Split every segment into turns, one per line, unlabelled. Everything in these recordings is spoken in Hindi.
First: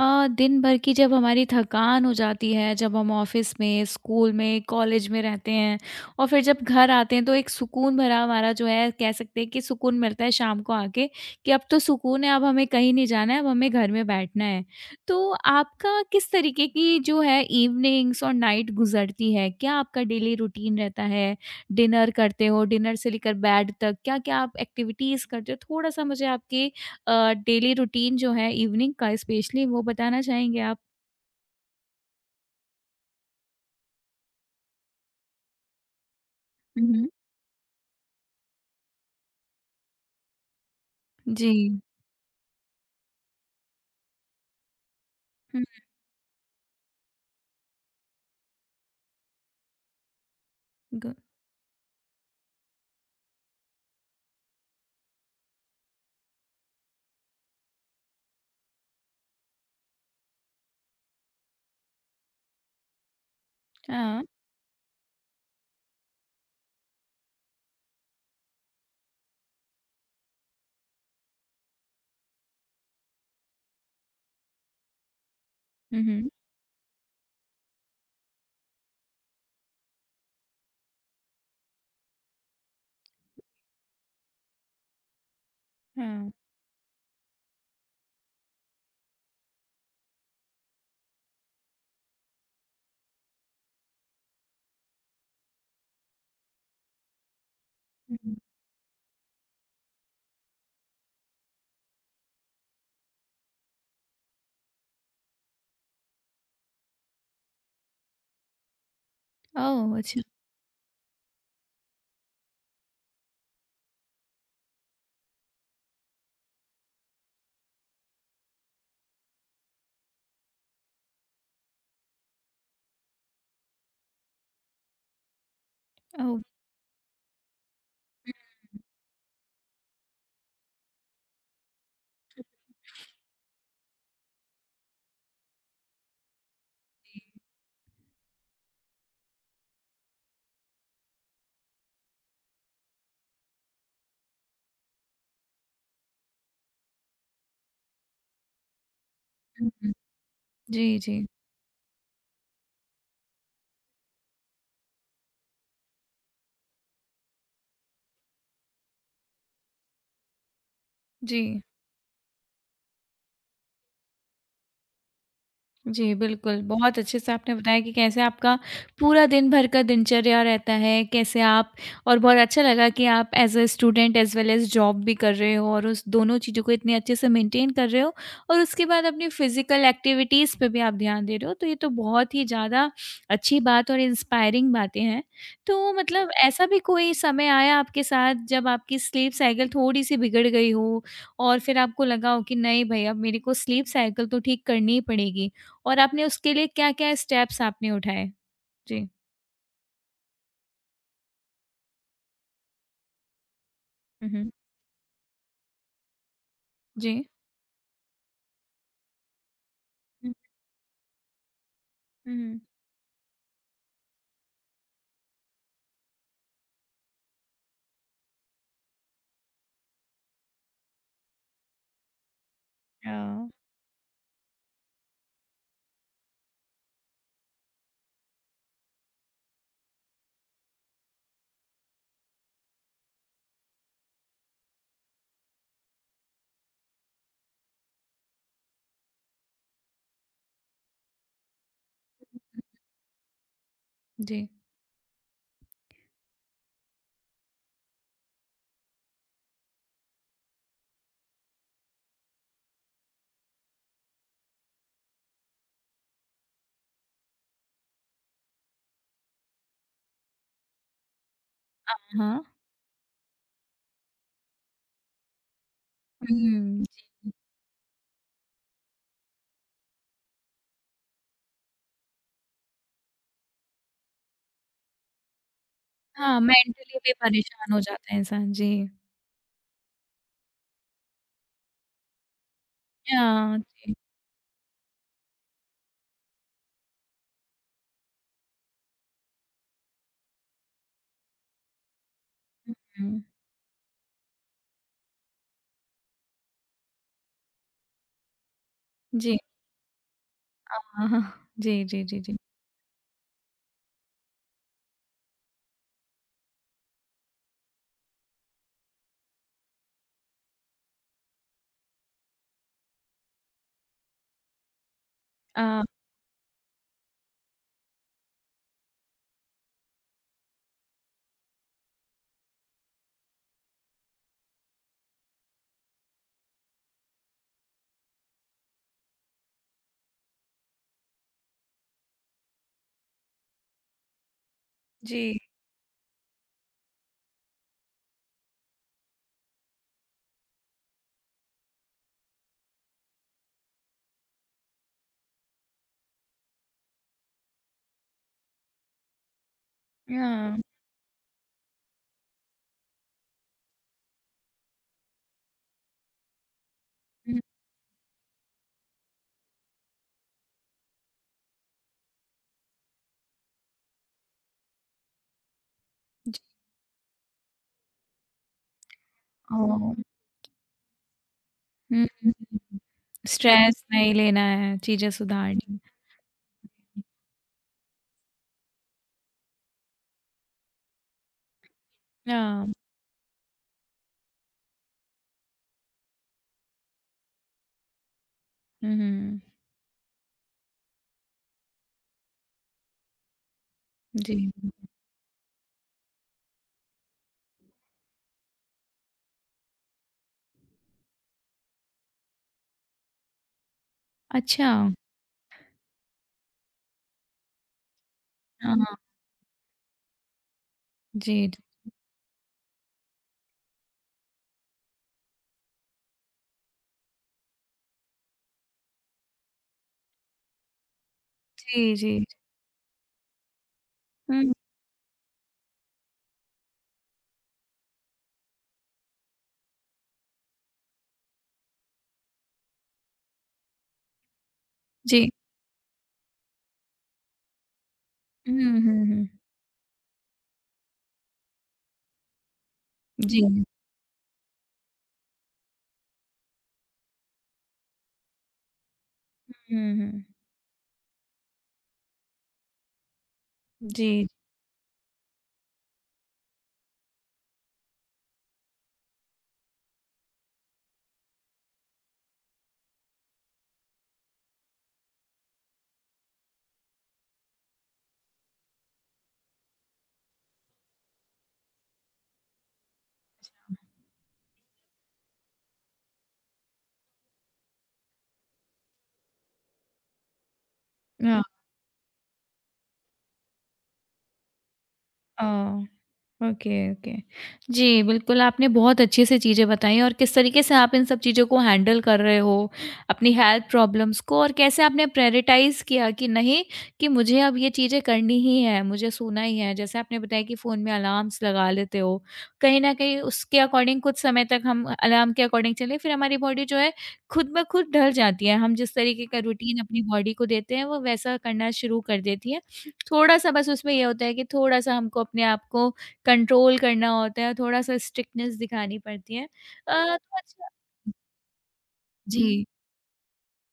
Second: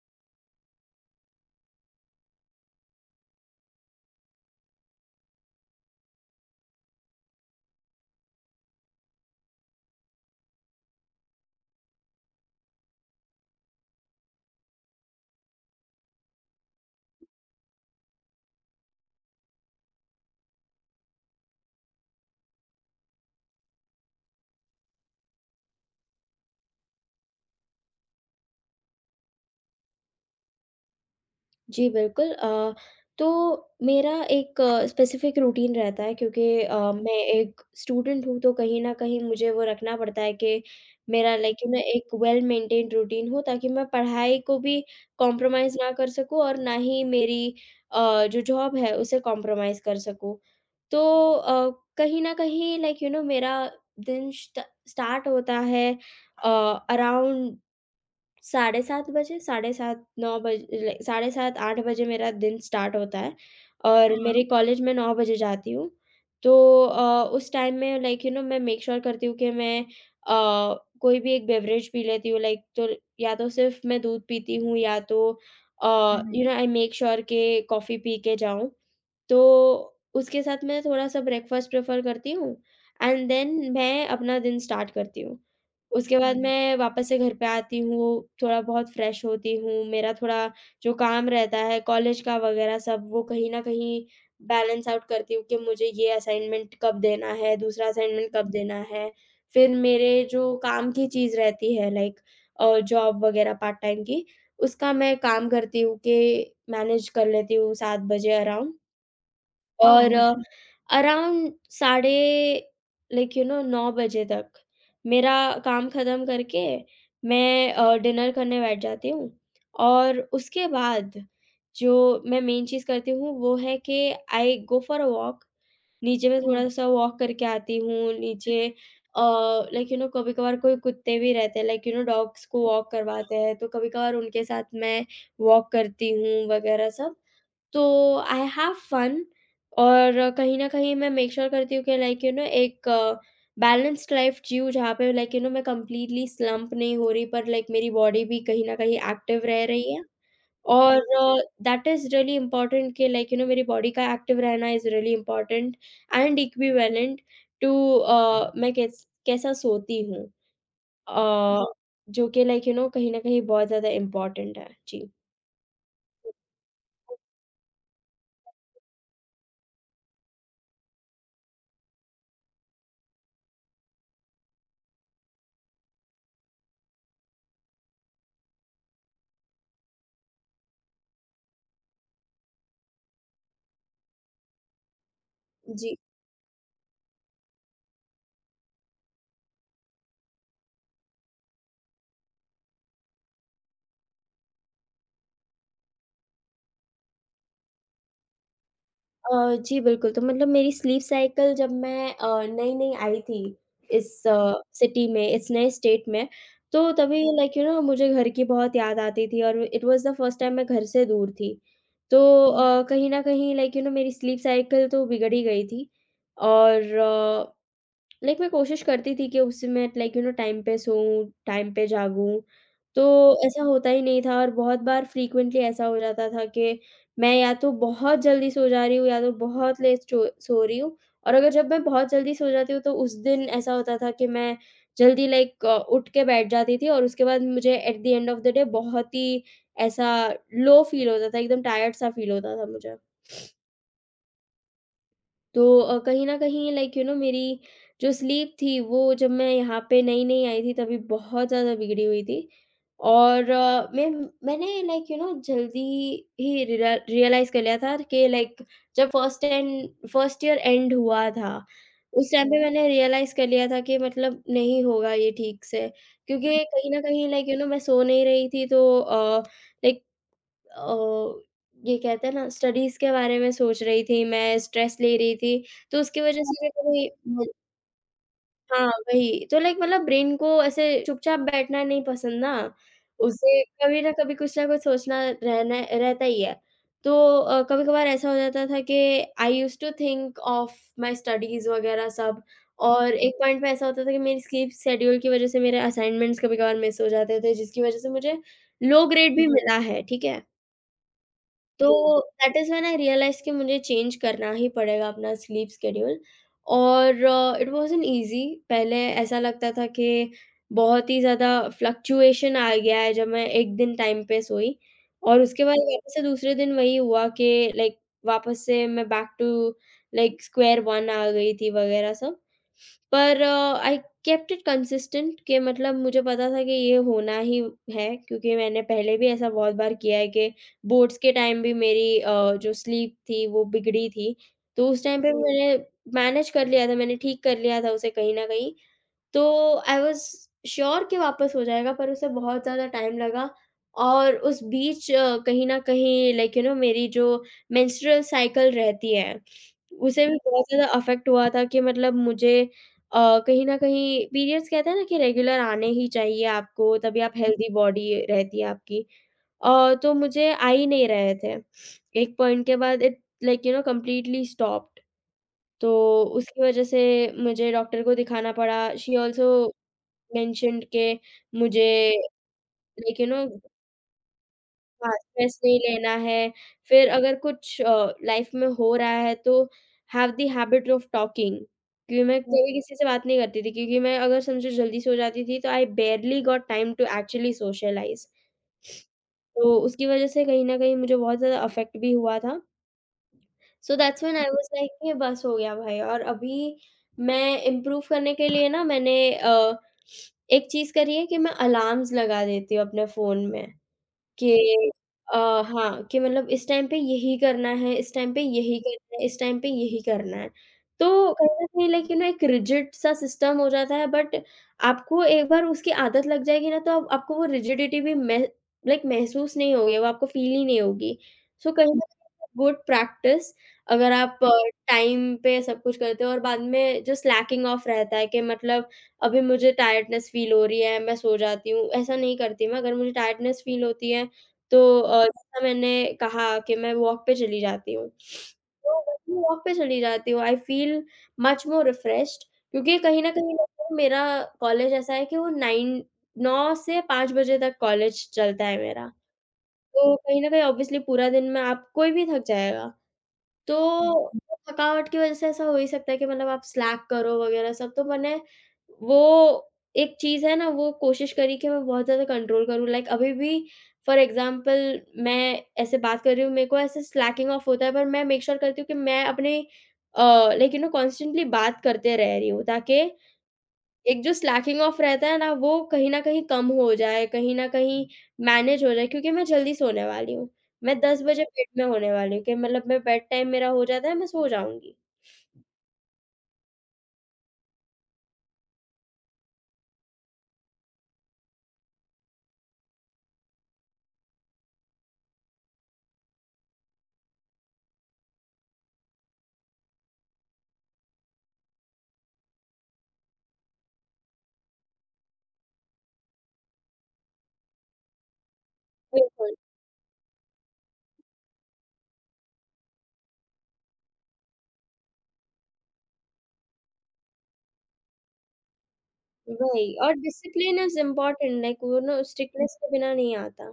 दिन भर की जब हमारी थकान हो जाती है, जब हम ऑफ़िस में, स्कूल में, कॉलेज में रहते हैं और फिर जब घर आते हैं तो एक सुकून भरा हमारा जो है कह सकते हैं कि सुकून मिलता है शाम को आके कि अब तो सुकून है, अब हमें कहीं नहीं जाना है, अब हमें घर में बैठना है। तो आपका किस तरीके की जो है इवनिंग्स और नाइट गुज़रती है? क्या आपका डेली रूटीन रहता है? डिनर करते हो, डिनर से लेकर बेड तक क्या-क्या आप एक्टिविटीज़ करते हो? थोड़ा-सा मुझे आपके डेली रूटीन जो है इवनिंग का स्पेशली वो बताना चाहेंगे आप?
जी, बिल्कुल तो मेरा एक स्पेसिफ़िक रूटीन रहता है, क्योंकि
हुँ, हुँ।
मैं एक स्टूडेंट हूँ, तो कहीं न कहीं मुझे वो रखना पड़ता है कि मेरा
जी।
लाइक यू नो एक वेल मेंटेन्ड रूटीन हो, ताकि मैं पढ़ाई को भी
हुँ,
कॉम्प्रोमाइज़ ना कर सकूँ और ना ही मेरी जो जॉब है उसे कॉम्प्रोमाइज़ कर सकूँ।
ग
तो अ, कहीं न कहीं लाइक यू नो मेरा दिन श्ट स्टार्ट होता है अ, अराउंड साढ़े 7 बजे, साढ़े 7 9 बजे, लाइक साढ़े 7 8 बजे मेरा दिन स्टार्ट होता है। और हाँ।
हाँ।
मेरे कॉलेज में 9 बजे जाती हूँ। तो उस टाइम में लाइक यू नो मैं मेक श्योर करती हूँ कि मैं कोई भी एक बेवरेज पी लेती हूँ, लाइक, तो या तो सिर्फ़ मैं दूध पीती हूँ, या तो uh,
hmm,
hmm,
hmm,
hmm. You know I make sure के कॉफ़ी पी के जाऊँ। तो उसके साथ मैं थोड़ा-सा ब्रेकफ़ास्ट प्रेफ़र करती हूँ, एंड देन मैं अपना दिन स्टार्ट करती हूँ। उसके
हाँ।
बाद हुँ। मैं वापस से घर पे आती हूँ, थोड़ा-बहुत फ्रेश होती हूँ, मेरा थोड़ा जो काम रहता है कॉलेज का वगैरह सब, वो कहीं न कहीं बैलेंस आउट करती हूँ कि मुझे ये असाइनमेंट कब देना है, दूसरा असाइनमेंट
हुँ।
कब देना है। फिर मेरे जो काम की चीज़ रहती है, लाइक, जॉब वगैरह पार्ट टाइम की, उसका मैं काम करती हूँ कि मैनेज कर लेती हूँ 7 बजे अराउंड।
ओह!
और
अच्छा,
ओह! अराउंड साढ़े, लाइक यू नो, 9 बजे तक मेरा काम ख़त्म करके मैं डिनर करने बैठ जाती हूँ। और उसके बाद जो मैं मेन चीज़ करती हूँ वो है कि आई गो फॉर अ वॉक। नीचे
ओह!
मैं हुँ। थोड़ा-सा वॉक करके आती हूँ, नीचे अ, लाइक यू नो कभी-कभार कोई कुत्ते भी रहते हैं, लाइक यू नो डॉग्स को वॉक करवाते हैं, तो कभी-कभार उनके साथ मैं वॉक करती हूँ वगैरह सब।
जी।
तो आई हैव फन, और कहीं न कहीं मैं मेक श्योर करती हूँ कि लाइक यू नो एक बैलेंस्ड लाइफ़ जीऊँ, जहाँ पे लाइक यू नो मैं कंप्लीटली स्लंप नहीं हो रही, पर लाइक मेरी बॉडी भी कहीं न कहीं एक्टिव रह
हुँ, हुँ।
रही है।
जी,
और
जी,
दैट इज़ रियली इम्पोर्टेंट कि लाइक यू नो मेरी बॉडी का एक्टिव रहना is really important and equivalent to मैं कैसा सोती हूँ,
जी।
अ, जो कि लाइक यू नो कहीं न कहीं बहुत ज़्यादा इम्पोर्टेंट है। जी।
जी, बिल्कुल। बहुत अच्छे से आपने बताया कि कैसे आपका पूरा दिन भर का दिनचर्या रहता है, कैसे आप और बहुत अच्छा लगा कि आप as a student as well as job भी कर रहे हो और उस दोनों चीज़ों को इतने अच्छे से मेंटेन कर रहे हो और उसके बाद अपनी फ़िज़िकल एक्टिविटीज़ पे भी आप ध्यान दे रहे हो। तो ये तो बहुत ही ज़्यादा अच्छी बात और इंस्पायरिंग बातें हैं। तो
जी।
मतलब ऐसा भी कोई समय आया आपके साथ जब आपकी स्लीप साइकिल थोड़ी-सी बिगड़ गई हो और फिर आपको लगा हो कि नहीं भई अब मेरे को स्लीप साइकिल तो ठीक करनी ही पड़ेगी? और आपने उसके लिए क्या-क्या स्टेप्स आपने उठाए? जी।
जी, बिल्कुल, तो मतलब मेरी स्लीप साइकिल जब मैं नई-नई आई थी इस
हुँ, हुँ।
सिटी में, इस नए स्टेट में, तो
जी।
तभी लाइक यू नो मुझे घर की बहुत याद आती थी, और it was the
hmm,
first time मैं घर से दूर थी। तो
हुँ।
कहीं न कहीं लाइक यू नो मेरी स्लीप साइकिल तो बिगड़ ही गई थी, और लाइक मैं कोशिश करती थी कि उससे मैं लाइक यू नो टाइम पे सोऊँ, टाइम पे जागूँ,
अ,
तो ऐसा होता ही नहीं था, और बहुत बार फ्रीक्वेंटली ऐसा हो जाता था कि मैं या तो बहुत जल्दी सो जा रही हूँ, या तो बहुत लेट सो रही हूँ। और अगर जब मैं बहुत जल्दी सो जाती हूँ, तो उस दिन ऐसा होता था कि मैं जल्दी, लाइक, उठ के बैठ जाती थी, और उसके बाद मुझे at the end of the day बहुत ही ऐसा लो फील होता था, एकदम टायर्ड सा फील होता था मुझे।
जी।
तो कहीं न कहीं लाइक यू नो मेरी जो स्लीप थी वो, जब मैं यहाँ पे नई-नई आई थी, तभी बहुत ज़्यादा बिगड़ी हुई थी। और मैंने लाइक यू नो जल्दी ही रिला रियलाइज़ कर लिया था कि, लाइक, जब फर्स्ट ईयर एंड हुआ था, उस
हाँ।
टाइम पे, अच्छा। मैंने रियलाइज़ कर लिया था कि मतलब नहीं होगा ये ठीक से। क्योंकि
हुँ,
कहीं न कहीं
जी।
लाइक यू नो मैं सो नहीं रही थी, तो लाइक अ, ये कहते हैं ना, स्टडीज़ के बारे में सोच रही थी मैं, स्ट्रेस ले रही थी, तो उसकी
हाँ, हुँ।
वज़ह से मेरे को
मेंटली
भी
भी
म
परेशान हो जाता है इंसान।
हाँ,
जी।
वही। तो, लाइक, मतलब ब्रेन को ऐसे चुपचाप बैठना नहीं पसंद ना,
हाँ,
उसे
जी।
कभी ना कभी कुछ ना कुछ सोचना रहना रहता ही है। तो कभी-कभार ऐसा हो जाता था कि I used to think of my studies वग़ैरह सब, और
हुँ।
एक पॉइंट पे ऐसा होता था कि मेरी स्लीप शेड्यूल की वज़ह से मेरे असाइनमेंट्स कभी-कभार मिस हो जाते थे, जिसकी वज़ह से मुझे लो ग्रेड
जी।
भी मिला है, ठीक है?
अ, जी,
तो
जी, जी, जी।
That is when I realise कि मुझे चेंज करना ही पड़ेगा अपना स्लीप शेड्यूल, और इट वाज़न्ट ईज़ी। पहले ऐसा लगता था कि बहुत ही ज़्यादा फ्लक्चुएशन आ गया है जब मैं एक दिन टाइम पे सोई, और उसके बाद
अ,
वापस से दूसरे दिन वही हुआ कि, लाइक, वापस से मैं back to, like, square one आ गई थी वगैरह सब। पर आई केप्ट इट कंसिस्टेंट, के मतलब मुझे पता था कि ये होना ही है, क्योंकि मैंने पहले भी ऐसा बहुत बार किया है कि बोर्ड्स के टाइम भी मेरी जो स्लीप थी वो बिगड़ी थी। तो उस
जी।
टाइम पे मैंने मैनेज कर लिया था, मैंने ठीक कर लिया था उसे कहीं न कहीं, तो आई वॉज़ श्योर कि वापस हो जाएगा, पर उसे बहुत ज़्यादा टाइम लगा। और उस बीच कहीं न कहीं लाइक यू नो मेरी जो मेंस्ट्रुअल साइकिल रहती है, उसे भी
हाँ।
बहुत ज़्यादा अफ़ेक्ट हुआ था कि मतलब मुझे कहीं न कहीं, पीरियड्स कहते हैं ना, कि रेगुलर आने ही चाहिए आपको, तभी आप,
हुँ,
हेल्दी बॉडी रहती है आपकी। तो मुझे आ ही नहीं रहे थे। एक पॉइंट के बाद it, like you know, completely stopped, तो
जी।
उसकी वज़ह से मुझे डॉक्टर को दिखाना पड़ा। She also
oh!
मेंशन्ड के मुझे,
hmm, hmm.
Like you know,
stress नहीं लेना है, चीज़ें
हाँ, स्ट्रेस
सुधारनी
नहीं
है।
लेना है। फिर अगर कुछ लाइफ में हो रहा है तो have the habit of talking, क्योंकि मैं हुँ। कभी
हाँ।
किसी से बात नहीं करती थी, क्योंकि मैं, अगर समझो, जल्दी सो जाती थी तो I barely got time to actually socialise.
Hmm, hmm.
तो उसकी वज़ह से कहीं न कहीं मुझे बहुत ज़्यादा अफ़ेक्ट भी हुआ था। सो दैट्स व्हेन
जी।
आई वाज़ लाइक कि बस हो गया भाई, और अभी मैं इम्प्रूव करने के लिए ना, मैंने एक चीज़ करी है कि मैं अलार्म्स लगा देती हूँ अपने फ़ोन में। कि
अच्छा।
अ, हाँ, कि मतलब इस टाइम पे यही करना है, इस टाइम पे यही
हाँ,
करना है, इस टाइम पे यही करना है। तो कहीं
जी,
न कहीं लाइक यू नो एक रिजिड सा सिस्टम हो जाता है, बट आपको एक बार उसकी आदत लग जाएगी ना, तो अब आपको वो रिजिडिटी भी मह लाइक महसूस नहीं होगी, वो आपको फ़ील ही नहीं होगी। सो कहीं
जी,
न
जी।
कहीं गुड प्रैक्टिस, अगर आप
हुँ,
टाइम पे सब कुछ करते हो, और बाद में जो स्लैकिंग ऑफ रहता है कि मतलब अभी मुझे टायर्डनेस फ़ील हो रही है, मैं सो जाती हूँ, ऐसा नहीं करती मैं। अगर मुझे टायर्डनेस फ़ील होती है तो
जी।
जैसा मैंने कहा कि मैं वॉक पे चली जाती हूँ।
हुँ,
तो
हुँ, हुँ।
जब मैं वॉक पे चली जाती हूँ, I feel much more refreshed, क्योंकि कहीं न
जी।
कहीं
जी।
लगता है मेरा कॉलेज ऐसा है कि वो 9 9 से 5 बजे तक कॉलेज चलता है मेरा।
हुँ,
तो
हुँ।
कहीं न कहीं ऑब्वियसली पूरा दिन में आप कोई भी थक जाएगा। तो, हुँ,
जी,
हुँ। थकावट की वजह से ऐसा हो ही सकता है कि मतलब आप स्लैक करो वगैरह सब, तो मैंने, वो एक चीज़ है ना, वो कोशिश करी कि मैं बहुत ज़्यादा कंट्रोल करूँ। लाइक, अभी भी, फॉर एग्ज़ाम्पल, मैं ऐसे बात कर रही हूँ, मेरे को ऐसे स्लैकिंग ऑफ होता है, पर मैं मेक श्योर करती हूँ कि मैं अपने uh, like you know constantly बात करते रह रही हूँ, ताकि एक जो स्लैकिंग ऑफ रहता है ना, वो कहीं न कहीं कम हो जाए, कहीं न कहीं मैनेज हो जाए, क्योंकि मैं जल्दी सोने वाली हूँ। मैं 10
हाँ,
बजे बेड में होने वाली हूँ, कि मतलब मैं, बेड टाइम मेरा हो जाता है, मैं सो जाऊँगी।
अ, ओके ओके। जी बिल्कुल आपने बहुत अच्छे से चीज़ें बताई और किस तरीके से आप इन सब चीज़ों को हैंडल कर रहे हो अपनी हेल्थ प्रॉब्लम्स को और कैसे आपने प्रायोरिटाइज किया कि नहीं कि मुझे अब ये चीज़ें करनी ही है मुझे सोना ही है जैसे आपने बताया कि फ़ोन में अलार्म्स लगा लेते हो कहीं ना कहीं उसके अकॉर्डिंग कुछ समय तक हम अलार्म के अकॉर्डिंग चले फिर हमारी बॉडी जो है खुद ब खुद ढल जाती है हम जिस तरीके का
बिल्कुल,
रूटीन अपनी बॉडी को देते हैं वो वैसा करना शुरू कर देती है। थोड़ा सा बस उसमें यह होता है कि थोड़ा सा हमको अपने आप को कंट्रोल करना होता है, थोड़ा-सा स्ट्रिक्टनेस दिखानी पड़ती है।
वही, और
अच्छा
डिसिप्लिन इज़ इम्पोर्टेंट, लाइक, वो ना
जी।
स्ट्रिक्टनेस के बिना नहीं आता।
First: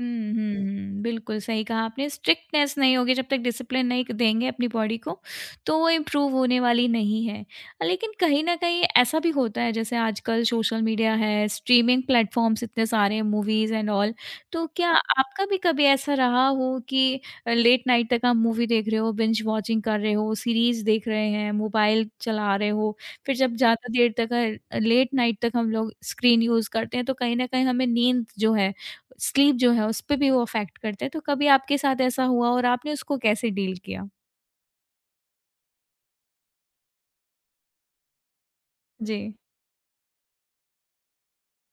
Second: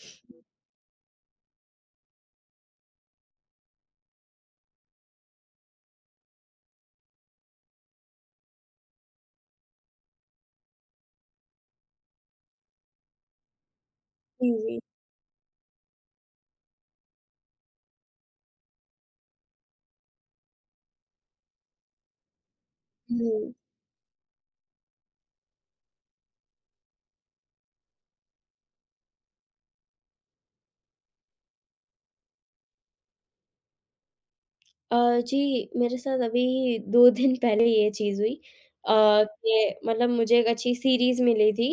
हुँ, हुँ, हुँ। बिल्कुल सही कहा आपने स्ट्रिक्टनेस नहीं होगी जब तक डिसिप्लिन नहीं देंगे अपनी बॉडी को, तो वो इम्प्रूव होने वाली नहीं है। लेकिन कहीं न कहीं ऐसा भी होता है जैसे आजकल सोशल मीडिया है, स्ट्रीमिंग प्लेटफ़ॉर्म्स इतने सारे हैं मूवीज़ एंड ऑल,
जी,
तो
जी।
क्या आपका भी कभी ऐसा रहा हो कि लेट नाइट तक आप मूवी देख रहे हो, बिंज वॉचिंग कर रहे हो, सीरीज़ देख रहे हैं, मोबाइल चला रहे हो, फिर
हुँ।
जब ज़्यादा देर तक लेट नाइट तक हम लोग स्क्रीन यूज़ करते हैं तो कहीं न कहीं हमें नींद जो है स्लीप जो है, उसपे भी वो अफ़ेक्ट करता है। तो कभी आपके साथ ऐसा हुआ और आपने उसको कैसे डील किया?
जी, मेरे साथ अभी 2 दिन पहले ये चीज़ हुई, अ,
जी।
कि मतलब मुझे एक अच्छी सीरीज़ मिली थी,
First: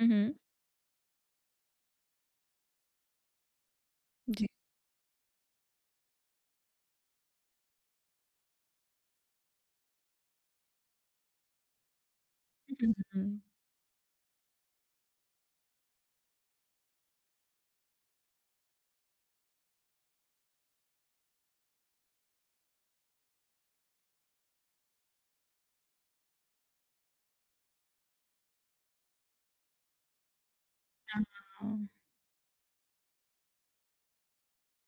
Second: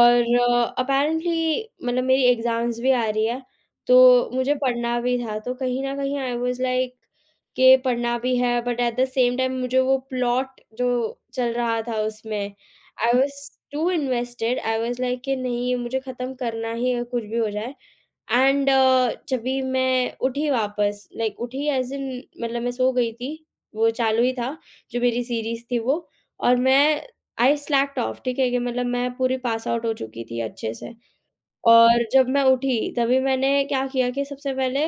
हुँ, हुँ।
अपैरेंटली मतलब मेरी एग्ज़ाम्स भी आ रही है, तो
जी।
मुझे पढ़ना भी था, तो कहीं न कहीं आई वाज़ लाइक कि पढ़ना भी है, but at the same time मुझे वो प्लॉट जो चल रहा था उसमें,
hmm,
I hmm. Was
hmm.
Too invested, I was like कि नहीं, ये मुझे ख़त्म करना ही है, कुछ भी हो जाए। एंड जभी मैं उठी वापस, लाइक उठी, एज़ इन, मतलब मैं सो गई थी, वो चालू ही था, जो मेरी सीरीज़ थी वो, और मैं आई स्लैक्ड ऑफ, ठीक है? कि मतलब मैं पूरी पास आउट हो चुकी थी अच्छे से।
हाँ।
और जब मैं उठी तभी मैंने क्या किया कि सबसे पहले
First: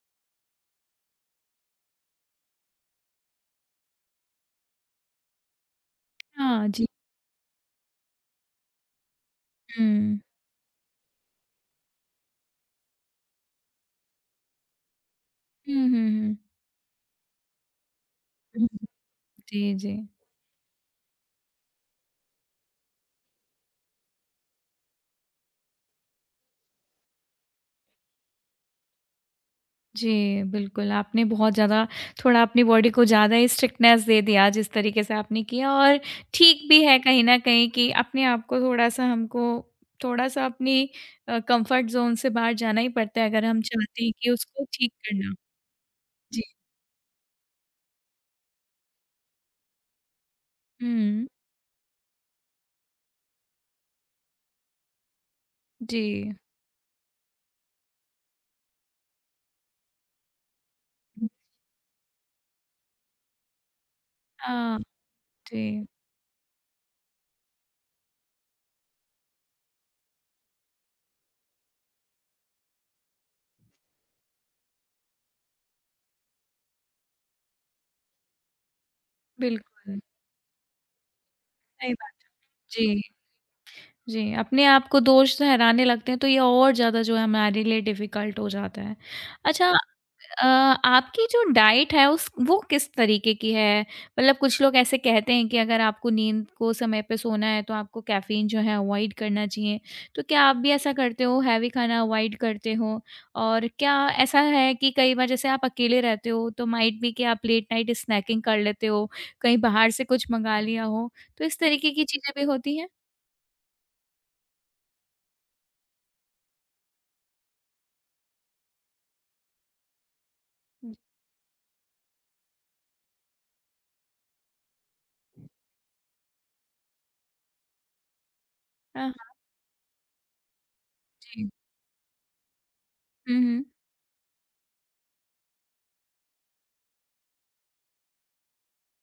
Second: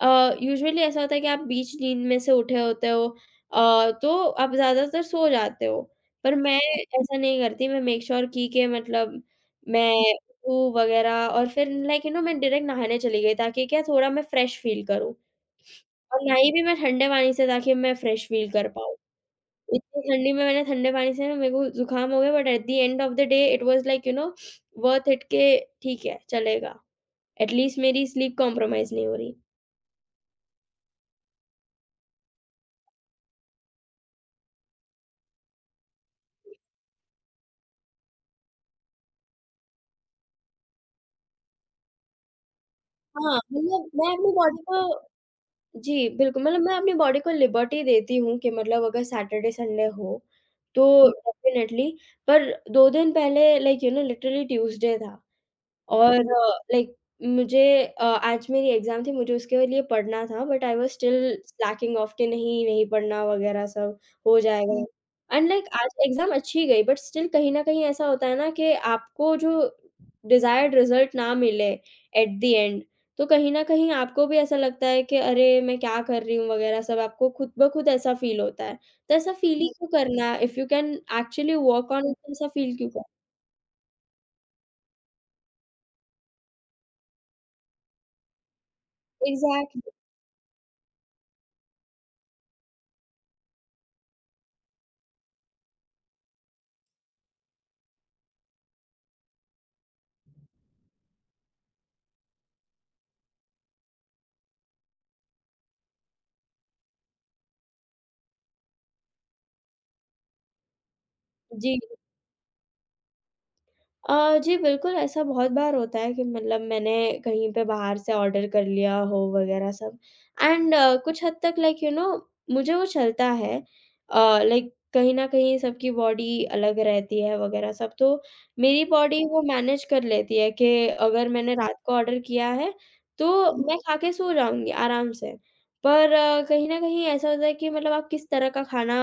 यूजुअली ऐसा होता है कि आप बीच नींद में से उठे होते हो, तो आप ज़्यादातर सो जाते हो। पर मैं
हाँ, जी।
ऐसा नहीं करती, मैं मेक श्योर की कि मतलब मैं
हुँ।
उठूँ वगैरह और फिर लाइक यू नो मैं डायरेक्ट नहाने चली गई ताकि क्या थोड़ा मैं फ्रेश फील करूँ।
हुँ, हुँ,
और
हुँ।
नहाई भी मैं ठंडे पानी से ताकि मैं फ्रेश फील कर पाऊँ।
जी, जी।
इतनी ठंडी में मैंने ठंडे पानी से मेरे को ज़ुकाम हो गया, but at the end of the day it was like you know worth it के ठीक है चलेगा। एटलीस्ट मेरी स्लीप कॉम्प्रोमाइज़ नहीं हो रही।
जी, बिल्कुल, आपने बहुत ज़्यादा थोड़ा अपनी बॉडी को ज़्यादा ही स्ट्रिक्टनेस दे दिया जिस तरीके से आपने किया और ठीक भी है कहीं न कहीं कि अपने आप को थोड़ा-सा हमको थोड़ा-सा अपनी कम्फ़र्ट ज़ोन से बाहर जाना ही पड़ता है
हाँ,
अगर हम
मतलब
चाहते
मैं
हैं कि
अपनी बॉडी
उसको ठीक
को,
करना।
जी,
जी।
बिल्कुल मतलब मैं अपनी बॉडी को लिबर्टी देती हूँ कि मतलब अगर सैटरडे संडे हो, तो हुँ।
हुँ।
डेफ़िनेटली। पर 2 दिन पहले like you know literally Tuesday था।
जी।
और लाइक मुझे आज मेरी एग्ज़ाम थी, मुझे उसके लिए पढ़ना था, but I was still slacking off कि नहीं, नहीं पढ़ना वग़ैरह सब, हो जाएगा।
हाँ,
हुँ। एंड लाइक
जी,
आज एग्ज़ाम अच्छी गई, बट स्टिल कहीं न कहीं ऐसा होता है ना कि आपको जो डिज़ायर्ड रिज़ल्ट ना मिले एट द एंड, तो कहीं न कहीं आपको भी ऐसा लगता है कि अरे! मैं क्या कर रही हूँ वग़ैरह सब, आपको खुद ब खुद ऐसा फ़ील होता है। तो ऐसा फ़ील ही हुँ। क्यों
बिल्कुल,
करना, if you can actually work
सही
ऑन
बात
इट,
है।
तो ऐसा फ़ील क्यों करना?
जी। जी, अपने आप को दोष ठहराने लगते हैं तो ये और ज़्यादा जो है हमारे लिए डिफ़िकल्ट हो जाता है। अच्छा
एग्ज़ैक्टली।
आपकी जो डाइट है उस वो किस तरीके की है? मतलब कुछ लोग ऐसे कहते हैं कि अगर आपको नींद को समय पे सोना है तो आपको कैफ़ीन जो है अवॉइड करना चाहिए। तो क्या आप भी ऐसा करते हो, हैवी खाना अवॉइड करते हो? और क्या ऐसा है कि कई बार जैसे आप अकेले रहते हो तो माइट बी कि आप लेट नाइट स्नैकिंग कर लेते हो, कहीं बाहर से कुछ मँगा लिया हो, तो इस
जी।
तरीके की चीज़ें भी होती हैं?
जी बिल्कुल, ऐसा बहुत बार होता है कि मतलब मैंने कहीं पे बाहर से ऑर्डर कर लिया हो वगैरह सब एंड कुछ हद तक लाइक यू नो मुझे वो चलता है। लाइक कहीं न कहीं सबकी बॉडी अलग रहती है वगैरह सब, तो मेरी
हाँ,
बॉडी
हाँ,
वो मैनेज कर लेती है कि अगर
जी।
मैंने रात को ऑर्डर किया है,
हुँ,
तो
हुँ।
मैं खा के सो जाऊँगी आराम से। पर कहीं न कहीं ऐसा होता है कि मतलब आप किस तरह का खाना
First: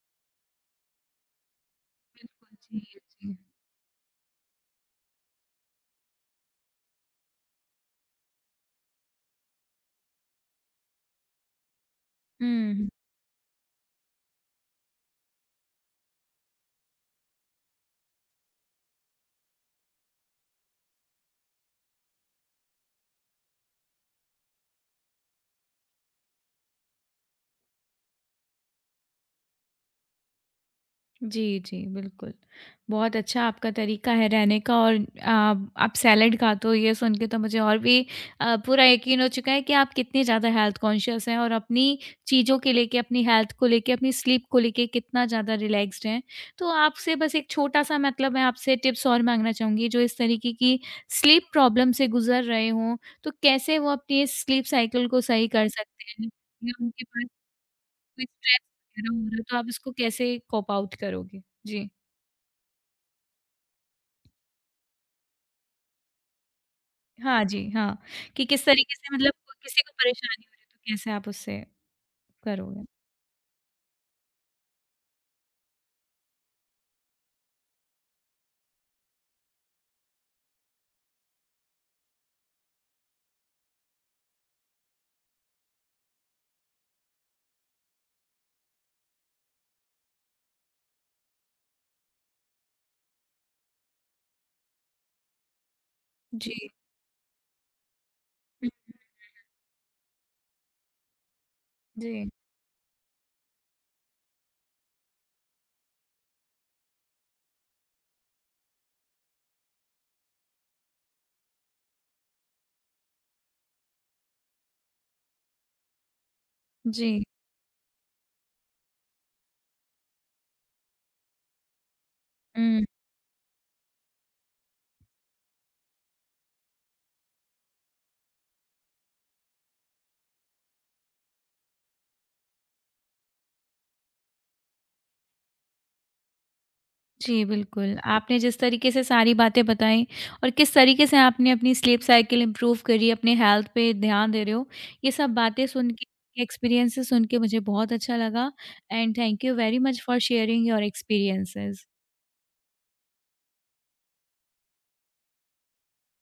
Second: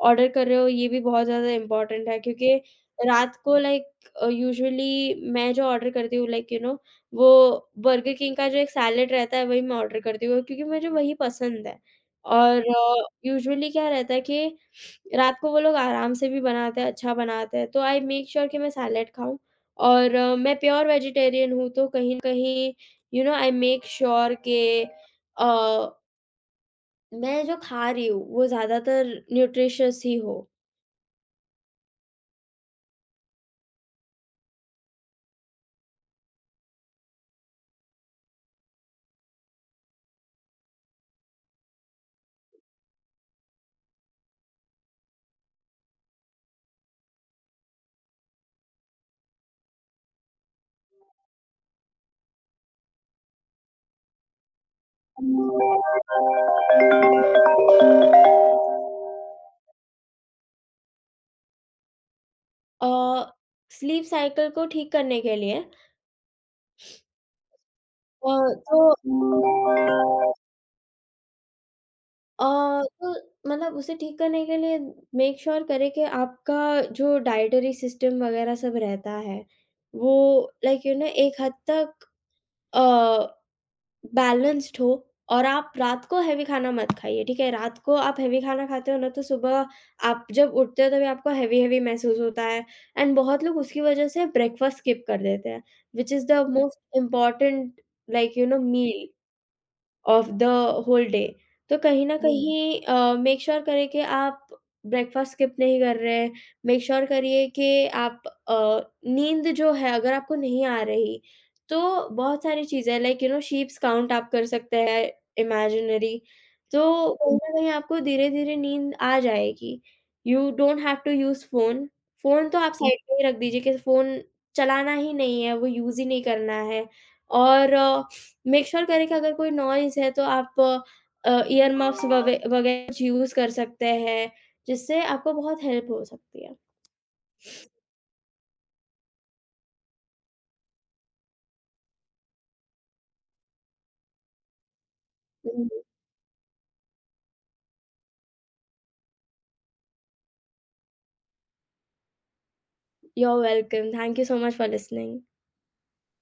ऑर्डर कर रहे हो, ये भी बहुत ज़्यादा इम्पोर्टेंट है,
बिल्कुल,
क्योंकि
जी, जी।
रात को लाइक यूजुअली मैं जो ऑर्डर करती हूँ लाइक यू नो वो बर्गर किंग का जो एक सैलेड रहता है वही मैं ऑर्डर करती हूँ, क्योंकि मुझे वही पसंद है। और
हुँ,
यूजुअली क्या रहता है कि रात को वो लोग आराम से भी बनाते हैं, अच्छा बनाते हैं, तो आई मेक श्योर कि मैं सैलेड खाऊँ। और मैं प्योर वेजिटेरियन हूँ, तो कहीं न कहीं you know I make sure के मैं जो खा रही हूँ वो ज़्यादातर न्यूट्रिशियस ही हो।
जी, जी, बिल्कुल। बहुत अच्छा आपका तरीका है रहने का और आप सैलेड खाते हो ये सुन के तो मुझे और भी पूरा यकीन हो चुका है कि आप कितने ज़्यादा हेल्थ कॉन्शियस हैं और अपनी चीज़ों के लेके, अपनी हेल्थ को लेके, अपनी स्लीप को लेके कितना ज़्यादा रिलैक्स्ड हैं। तो आपसे बस एक छोटा-सा मतलब मैं आपसे टिप्स और माँगना चाहूँगी जो इस तरीके की स्लीप प्रॉब्लम से गुज़र रहे हों, तो कैसे वो अपनी स्लीप साइकिल को सही कर सकते हैं? या उनके कोई स्ट्रेस वगैरह हो रहा है तो आप इसको कैसे कॉप आउट करोगे? जी।
अ, स्लीप साइकिल को ठीक करने के लिए
हाँ जी, हाँ,
अ,
कि किस
तो
तरीके से मतलब किसी को परेशानी हो रही है तो कैसे आप उससे
अ,
करोगे?
तो मतलब उसे ठीक करने के लिए मेक श्योर sure करें कि आपका जो डाइटरी सिस्टम वगैरह सब रहता है, वो लाइक यू नो एक हद तक अ, बैलेंस्ड हो। और आप रात को हेवी खाना मत खाइए, ठीक है? रात को आप हेवी खाना खाते हो ना, तो सुबह आप जब उठते हो तभी आपको हेवी-हेवी महसूस होता है। एंड बहुत लोग उसकी वजह से ब्रेकफ़ास्ट स्किप कर देते हैं, व्हिच इज़ द
जी।
Most important like you know
हुँ,
meal of the whole day. तो कहीं न हुँ।
जी,
कहीं मेक श्योर करें कि आप ब्रेकफ़ास्ट स्किप नहीं कर रहे हैं। मेक श्योर करिए कि आप अ, नींद जो है अगर आपको नहीं आ रही, तो बहुत सारी चीज़ें like you know sheeps count आप कर सकते हैं इमेजिनरी।
जी।
तो कहीं हुँ। न कहीं आपको धीरे-धीरे नींद आ जाएगी। You don't have to use phone. Phone तो आप
हुँ,
हुँ। साइड में ही रख दीजिए कि फ़ोन चलाना ही नहीं है, वो यूज़ ही नहीं करना है। और मेक श्योर करें कि अगर कोई नॉइज़ है तो आप ईयर मफ़्स ववे वगैरह कुछ यूज़ कर सकते हैं, जिससे आपको बहुत हेल्प हो सकती है।
जी, बिल्कुल। आपने जिस तरीके से सारी बातें बताई और किस तरीके से आपने अपनी स्लीप साइकिल इम्प्रूव करी, अपने हेल्थ पे ध्यान दे रहे हो, ये सब बातें
हुँ,
सुन के, एक्सपीरियंसेस सुन के मुझे बहुत अच्छा लगा and thank you very much for sharing your experiences.
You are welcome, thank you so much for listening.